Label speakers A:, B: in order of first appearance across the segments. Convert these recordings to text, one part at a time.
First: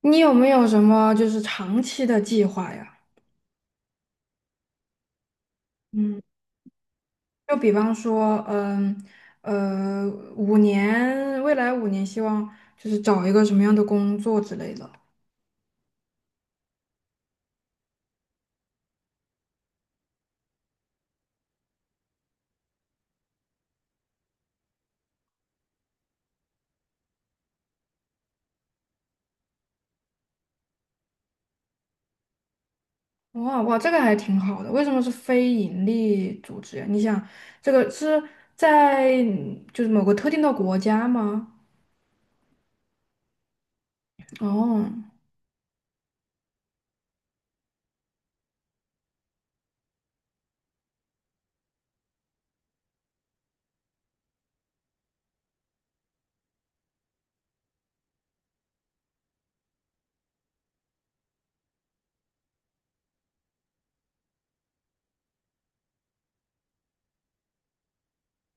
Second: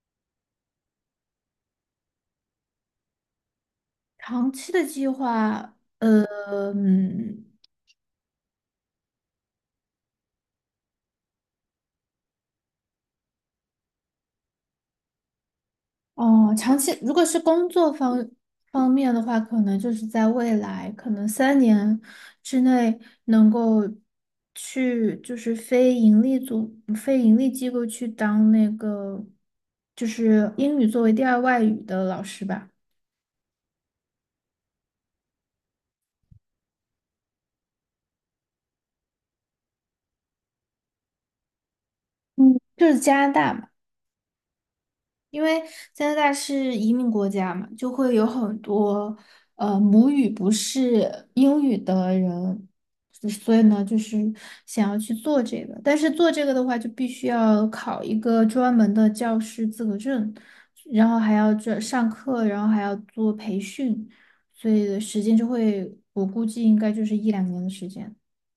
A: 你有没有什么就是长期的计划呀？
B: 长期的计划。
A: 嗯，
B: 嗯。
A: 就比方说，呃，五年，未来五年，希望就是找一个什么样的工作之类的。
B: 哦，长期如果是工作方面的话，可能就是在未来，可能3年之内能够去就是非盈利机构去当那个就是英语作为第二外语的老师吧。
A: 哇哇，这个还挺好的。为什么是非盈利组织呀？你想，这个是在就是某个特定的国家吗？
B: 嗯，就是加拿大嘛。
A: 哦
B: 因为加拿大是移民国家嘛，就会有很多母语不是英语的人，所以呢，就是想要去做这个，但是做这个的话，就必须要考一个专门的教师资格证，然后还要这上课，然后还要做培训，所以的时间就会，我估计应该就是一两年的时间。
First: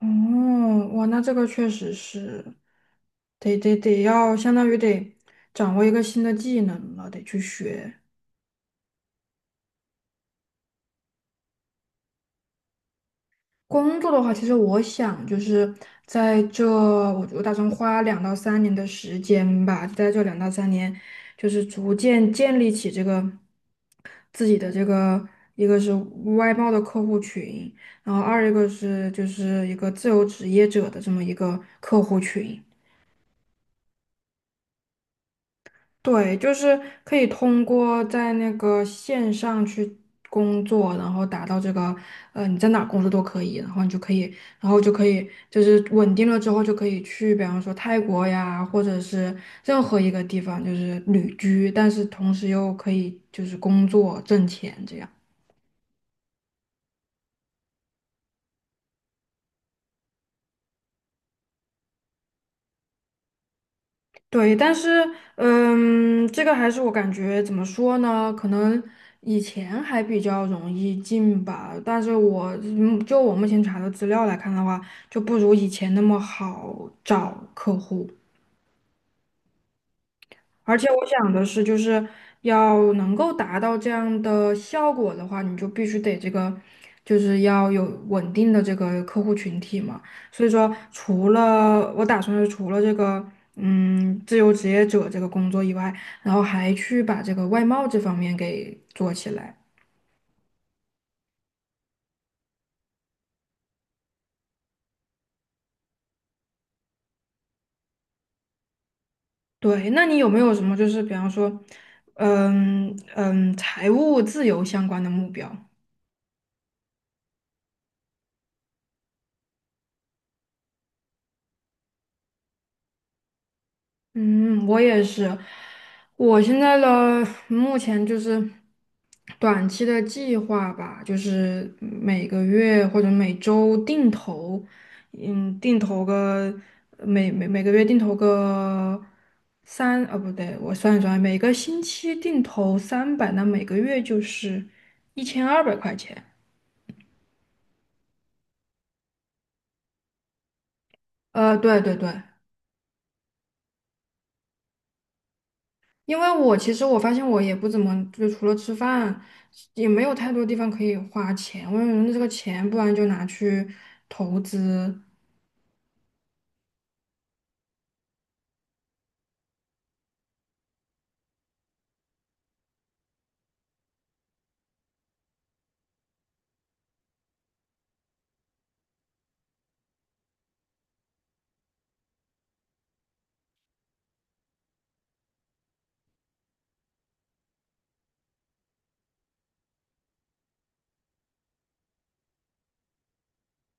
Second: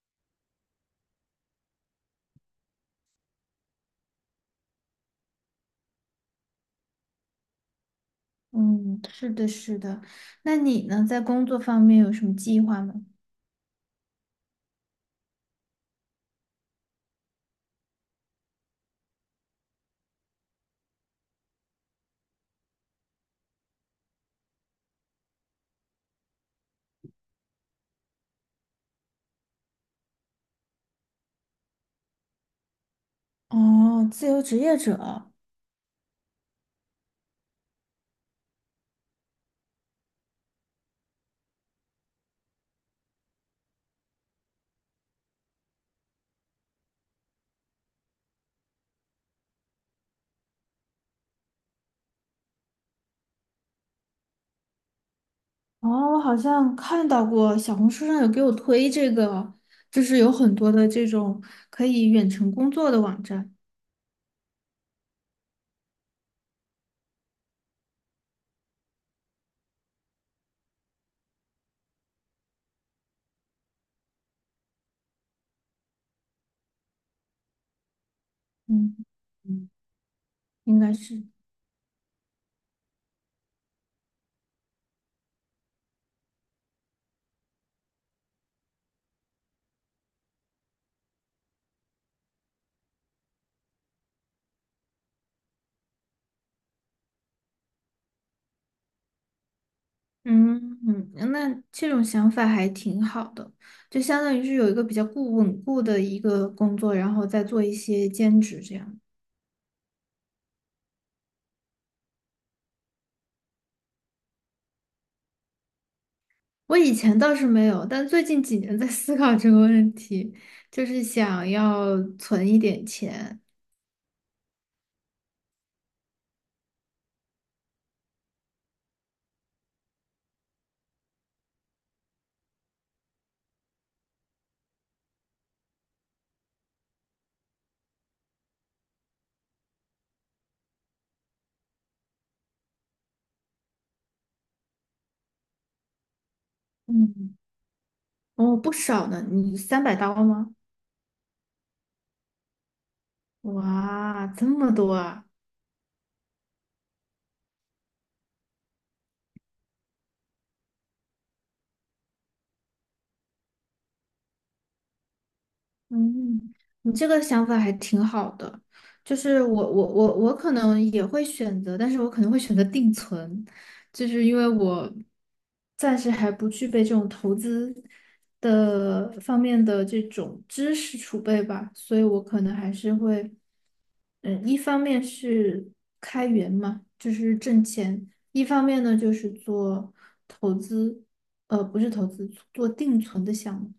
A: 哦，哇，那这个确实是，得要相当于得掌握一个新的技能了，得去学。
B: 嗯，是的，是的。那你呢，在工作方面有什么计划吗？
A: 工作的话，其实我想就是在这，我打算花两到三年的时间吧，在这两到三年，就是逐渐建立起这个自己的这个，一个是外贸的客户群，然后二一个是就是一个自由职业者的这么一个客户群。
B: 哦，自由职业者。
A: 对，就是可以通过在那个线上去工作，然后达到这个，你在哪儿工作都可以，然后就可以，就是稳定了之后就可以去，比方说泰国呀，或者是任何一个地方，就是旅居，但是同时又可以就是工作挣钱这样。
B: 哦，我好像看到过小红书上有给我推这个，就是有很多的这种可以远程工作的网站。
A: 对，但是，这个还是我感觉怎么说呢？可能以前还比较容易进吧，但是我就我目前查的资料来看的话，就不如以前那么好找客户。
B: 嗯嗯，
A: 而
B: 应
A: 且
B: 该
A: 我
B: 是，
A: 想的是，就是要能够达到这样的效果的话，你就必须得这个，就是要有稳定的这个客户群体嘛。所以说，除了我打算是除了这个，自由职业者这个工作以外，然后还去把这个外贸这方面给做起来。
B: 嗯嗯，那这种想法还挺好的，就相当于是有一个比较固稳固的一个工作，然后再做一些兼职这样。
A: 对，那你有没有什么就是比方说，财务自由相关的目标？
B: 我以前倒是没有，但最近几年在思考这个问题，就是想要存一点钱。
A: 嗯，我也是。我现在的目前就是短期的计划吧，就是每个月或者每周定投，定投个每个月定投个三，不对，我算一算，每个星期定投300，那每个月就是1200块钱。
B: 嗯。哦，不少呢，你300刀吗？
A: 对对对。
B: 哇，这么多啊！
A: 因为我其实我发现我也不怎么，就除了吃饭，也没有太多地方可以花钱。我用觉这个钱，不然就拿去投资。
B: 嗯，你这个想法还挺好的。就是我可能也会选择，但是我可能会选择定存，就是因为我暂时还不具备这种投资的方面的这种知识储备吧，所以我可能还是会，嗯，一方面是开源嘛，就是挣钱，一方面呢就是做投资。不是投资，做定存的项目。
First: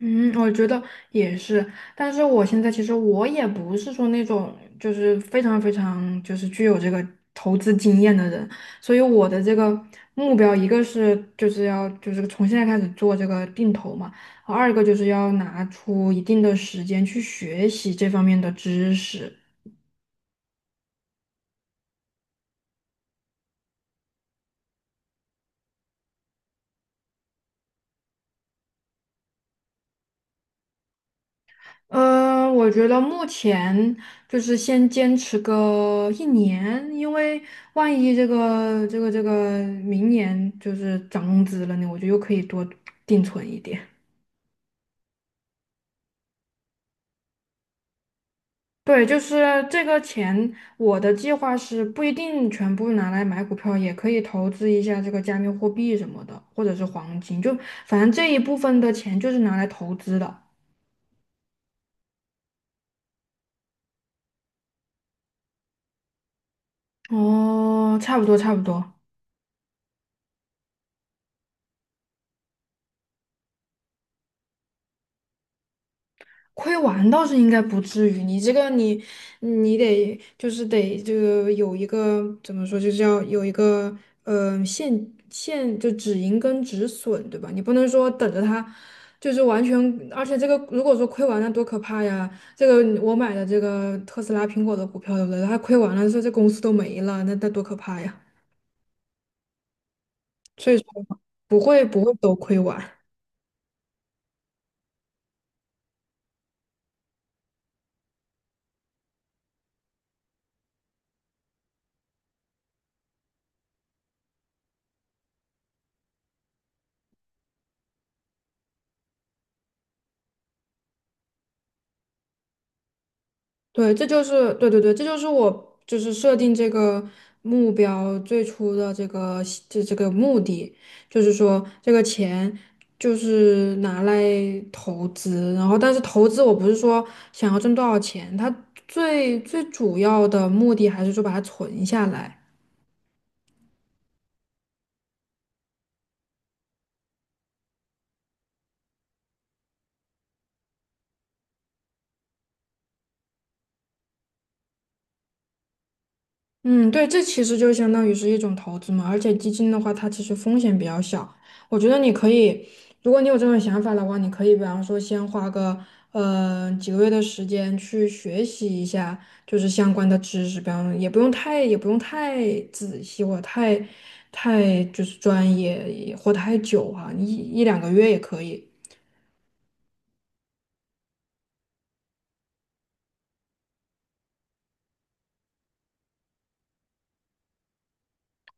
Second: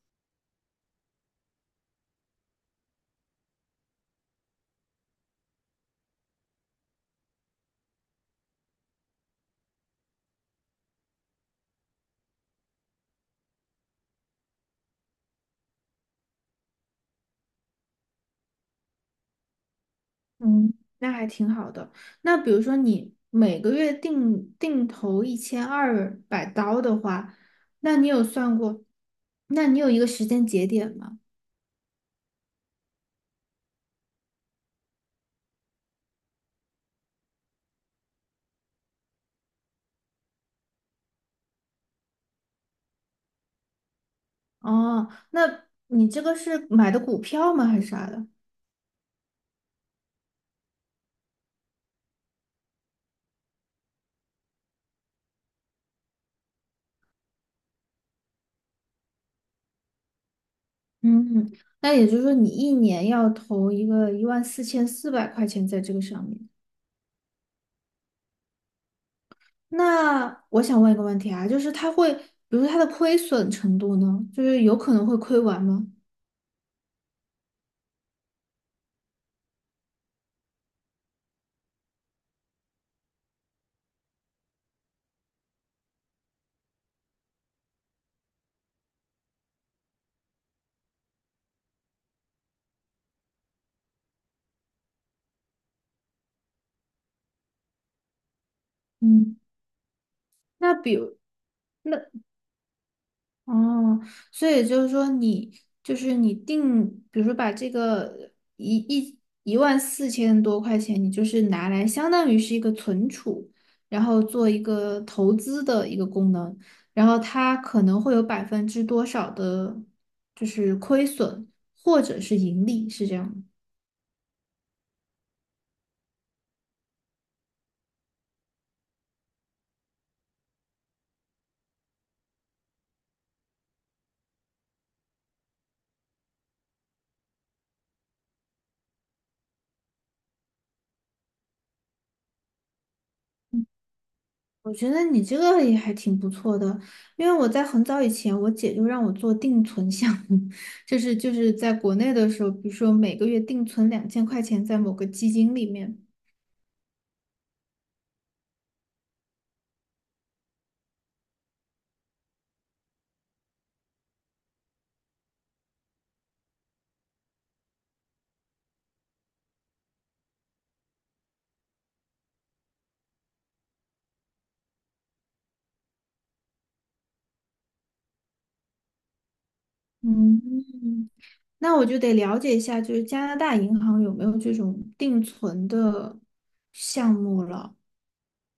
A: 嗯，我觉得也是。但是我现在其实我也不是说那种就是非常非常就是具有这个投资经验的人，所以我的这个目标，一个是就是要就是从现在开始做这个定投嘛，二个就是要拿出一定的时间去学习这方面的知识。
B: 嗯，那还挺好的。那比如说你每个月定投1200刀的话，那你有算过？那你有一个时间节点吗？
A: 我觉得目前就是先坚持个1年，因为万一这个明年就是涨工资了呢，我就又可以多定存一点。
B: 哦，那你这个是买的股票吗？还是啥的？
A: 对，就是这个钱，我的计划是不一定全部拿来买股票，也可以投资一下这个加密货币什么的，或者是黄金，就反正这一部分的钱就是拿来投资的。
B: 嗯，那也就是说你一年要投一个14,400块钱在这个上面。
A: 哦，差不多差不多。
B: 那我想问一个问题啊，就是它会，比如说它的亏损程度呢，就是有可能会亏完吗？
A: 亏完倒是应该不至于，你这个你得就是得这个有一个怎么说，就是要有一个呃现现就止盈跟止损，对吧？你不能说等着它就是完全，而且这个如果说亏完了多可怕呀！这个我买的这个特斯拉、苹果的股票，对不对？它亏完了，说这公司都没了，那多可怕呀！
B: 嗯，
A: 所
B: 那
A: 以说
B: 比如。
A: 不会
B: 那。
A: 不会都亏完。
B: 哦，所以就是说你，就是你定，比如说把这个一万四千多块钱，你就是拿来相当于是一个存储，然后做一个投资的一个功能，然后它可能会有百分之多少的，就是亏损或者是盈利，是这样吗？
A: 对，这就是对对对，这就是我就是设定这个目标最初的这个这个目的，就是说这个钱就是拿来投资，然后但是投资我不是说想要挣多少钱，它最最主要的目的还是说把它存下来。
B: 我觉得你这个也还挺不错的，因为我在很早以前，我姐就让我做定存项目，就是在国内的时候，比如说每个月定存2000块钱在某个基金里面。
A: 嗯，对，这其实就相当于是一种投资嘛，而且基金的话，它其实风险比较小。我觉得你可以，如果你有这种想法的话，你可以比方说先花个几个月的时间去学习一下，就是相关的知识，比方也不用太仔细或者太就是专业也或太久哈，一两个月也可以。
B: 嗯，那我就得了解一下，就是加拿大银行有没有这种定存的项目了。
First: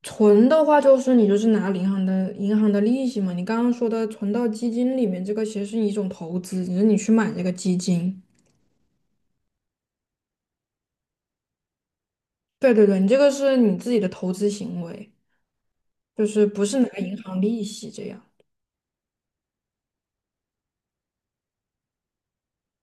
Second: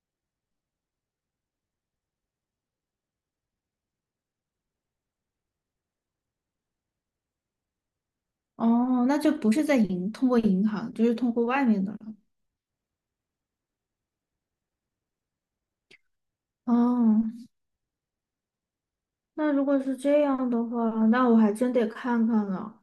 A: 存的话，就是你就是拿银行的利息嘛。你刚刚说的存到基金里面，这个其实是一种投资，只是你去买这个基金。
B: 哦，那就不是在银，通过银行，就是通过外面的了。
A: 对对对，你这个是你自己的投资行为，就是不是拿银
B: 哦，
A: 行利息这样。
B: 那如果是这样的话，那我还真得看看了。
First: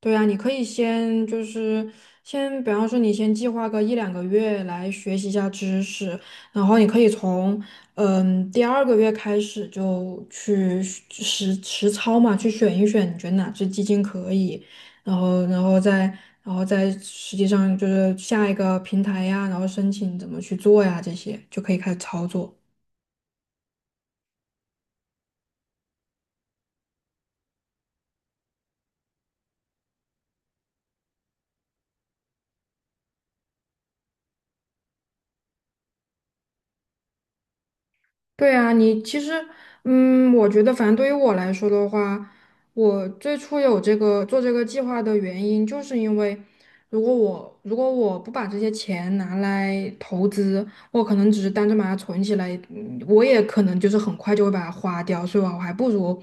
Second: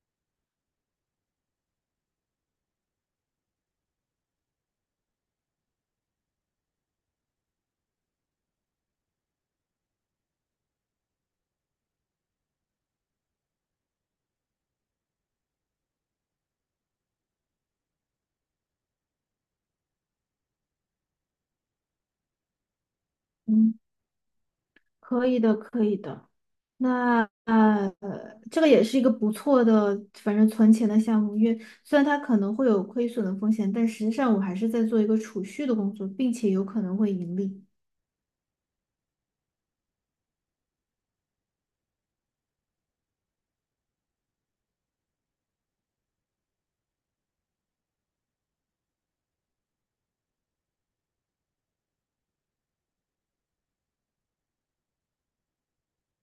A: 对啊，你可以先就是先，比方说你先计划个一两个月来学习一下知识，然后你可以从第2个月开始就去实操嘛，去选一选你觉得哪只基金可以，然后然后再然后再实际上就是下一个平台呀，然后申请怎么去做呀，这些就可以开始操作。
B: 嗯，可以的，可以的。那这个也是一个不错的，反正存钱的项目，因为虽然它可能会有亏损的风险，但实际上我还是在做一个储蓄的工作，并且有可能会盈利。
A: 对啊，你其实，嗯，我觉得反正对于我来说的话，我最初有这个做这个计划的原因，就是因为如果我不把这些钱拿来投资，我可能只是单纯把它存起来，我也可能就是很快就会把它花掉，所以我还不如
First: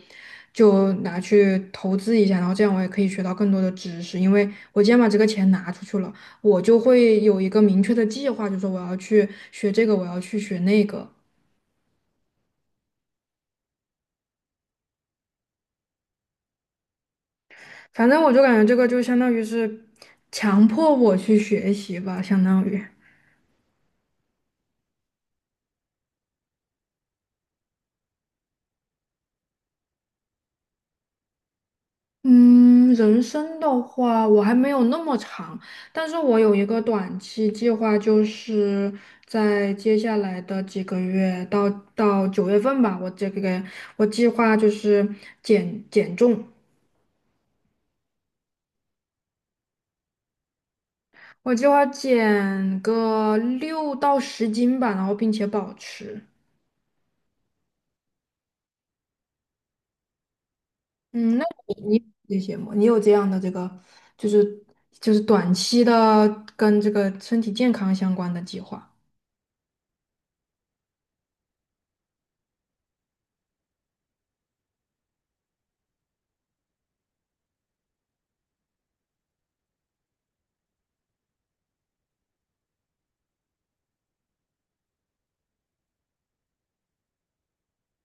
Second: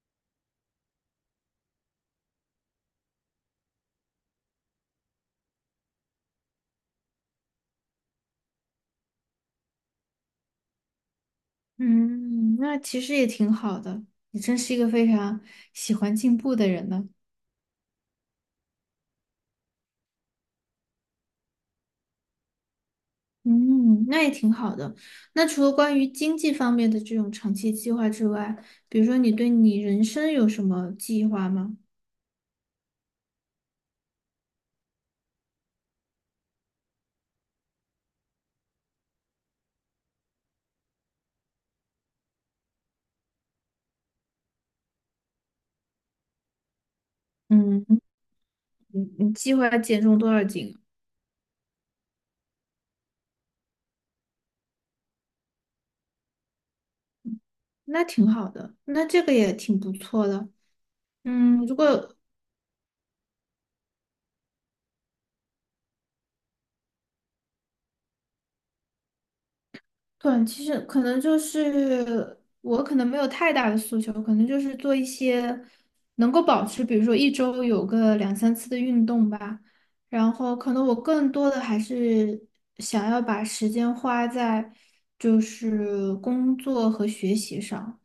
A: 就拿去投资一下，然后这样我也可以学到更多的知识，因为我既然把这个钱拿出去了，我就会有一个明确的计划，就是说我要去学这个，我要去学那个。
B: 嗯，那其实也挺好的，你真是一个非常喜欢进步的人呢。
A: 反正我就感觉这个就相当于是强迫我去学习吧，相当于。
B: 嗯，那也挺好的。那除了关于经济方面的这种长期计划之外，比如说你对你人生有什么计划吗？
A: 嗯，人生的话，我还没有那么长，但是我有一个短期计划，就是在接下来的几个月到到9月份吧，我这个我计划就是减重，
B: 嗯，你计划减重多少斤啊？
A: 我计划减个6到10斤吧，然后并且保持。
B: 那挺好的，那这个也挺不错的。
A: 嗯，那
B: 嗯，如
A: 你你
B: 果
A: 这些吗？你有这样的这个，就是就是短期的跟这个身体健康相关的计划。
B: 短期是可能就是我可能没有太大的诉求，可能就是做一些能够保持，比如说一周有个两三次的运动吧。然后可能我更多的还是想要把时间花在就是工作和学习上，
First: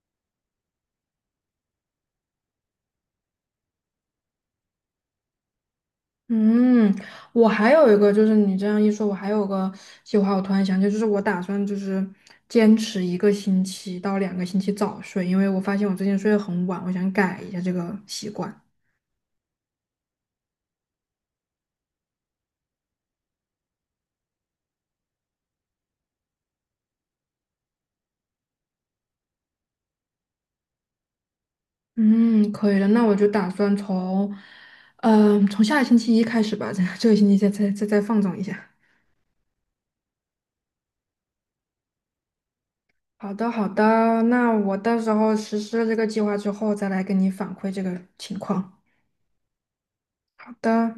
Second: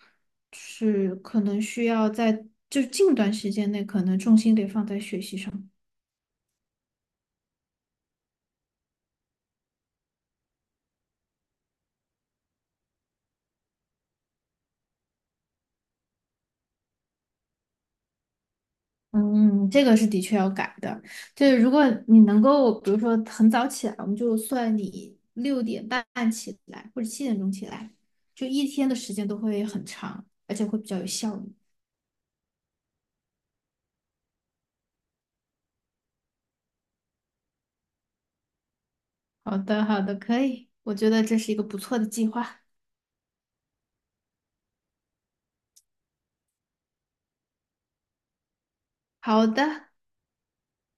B: 是可能需要在就近段时间内可能重心得放在学习上。
A: 嗯，我还有一个，就是你这样一说，我还有个计划，我突然想起来就是我打算就是坚持1个星期到2个星期早睡，因为我发现我最近睡得很晚，我想改一下这个习惯。
B: 嗯，这个是的确要改的。就是如果你能够，比如说很早起来，我们就算你6点半起来或者7点钟起来，就一天的时间都会很长，而且会比较有效率。
A: 嗯，可以的，那我就打算从下个星期一开始吧，这个星期再放纵一下。
B: 好的，好的，可以，我觉得这是一个不错的计划。
A: 好的，好的，那我到时候实施了这个计划之后，再来跟你反馈这个情况。
B: 好的。
A: 好的。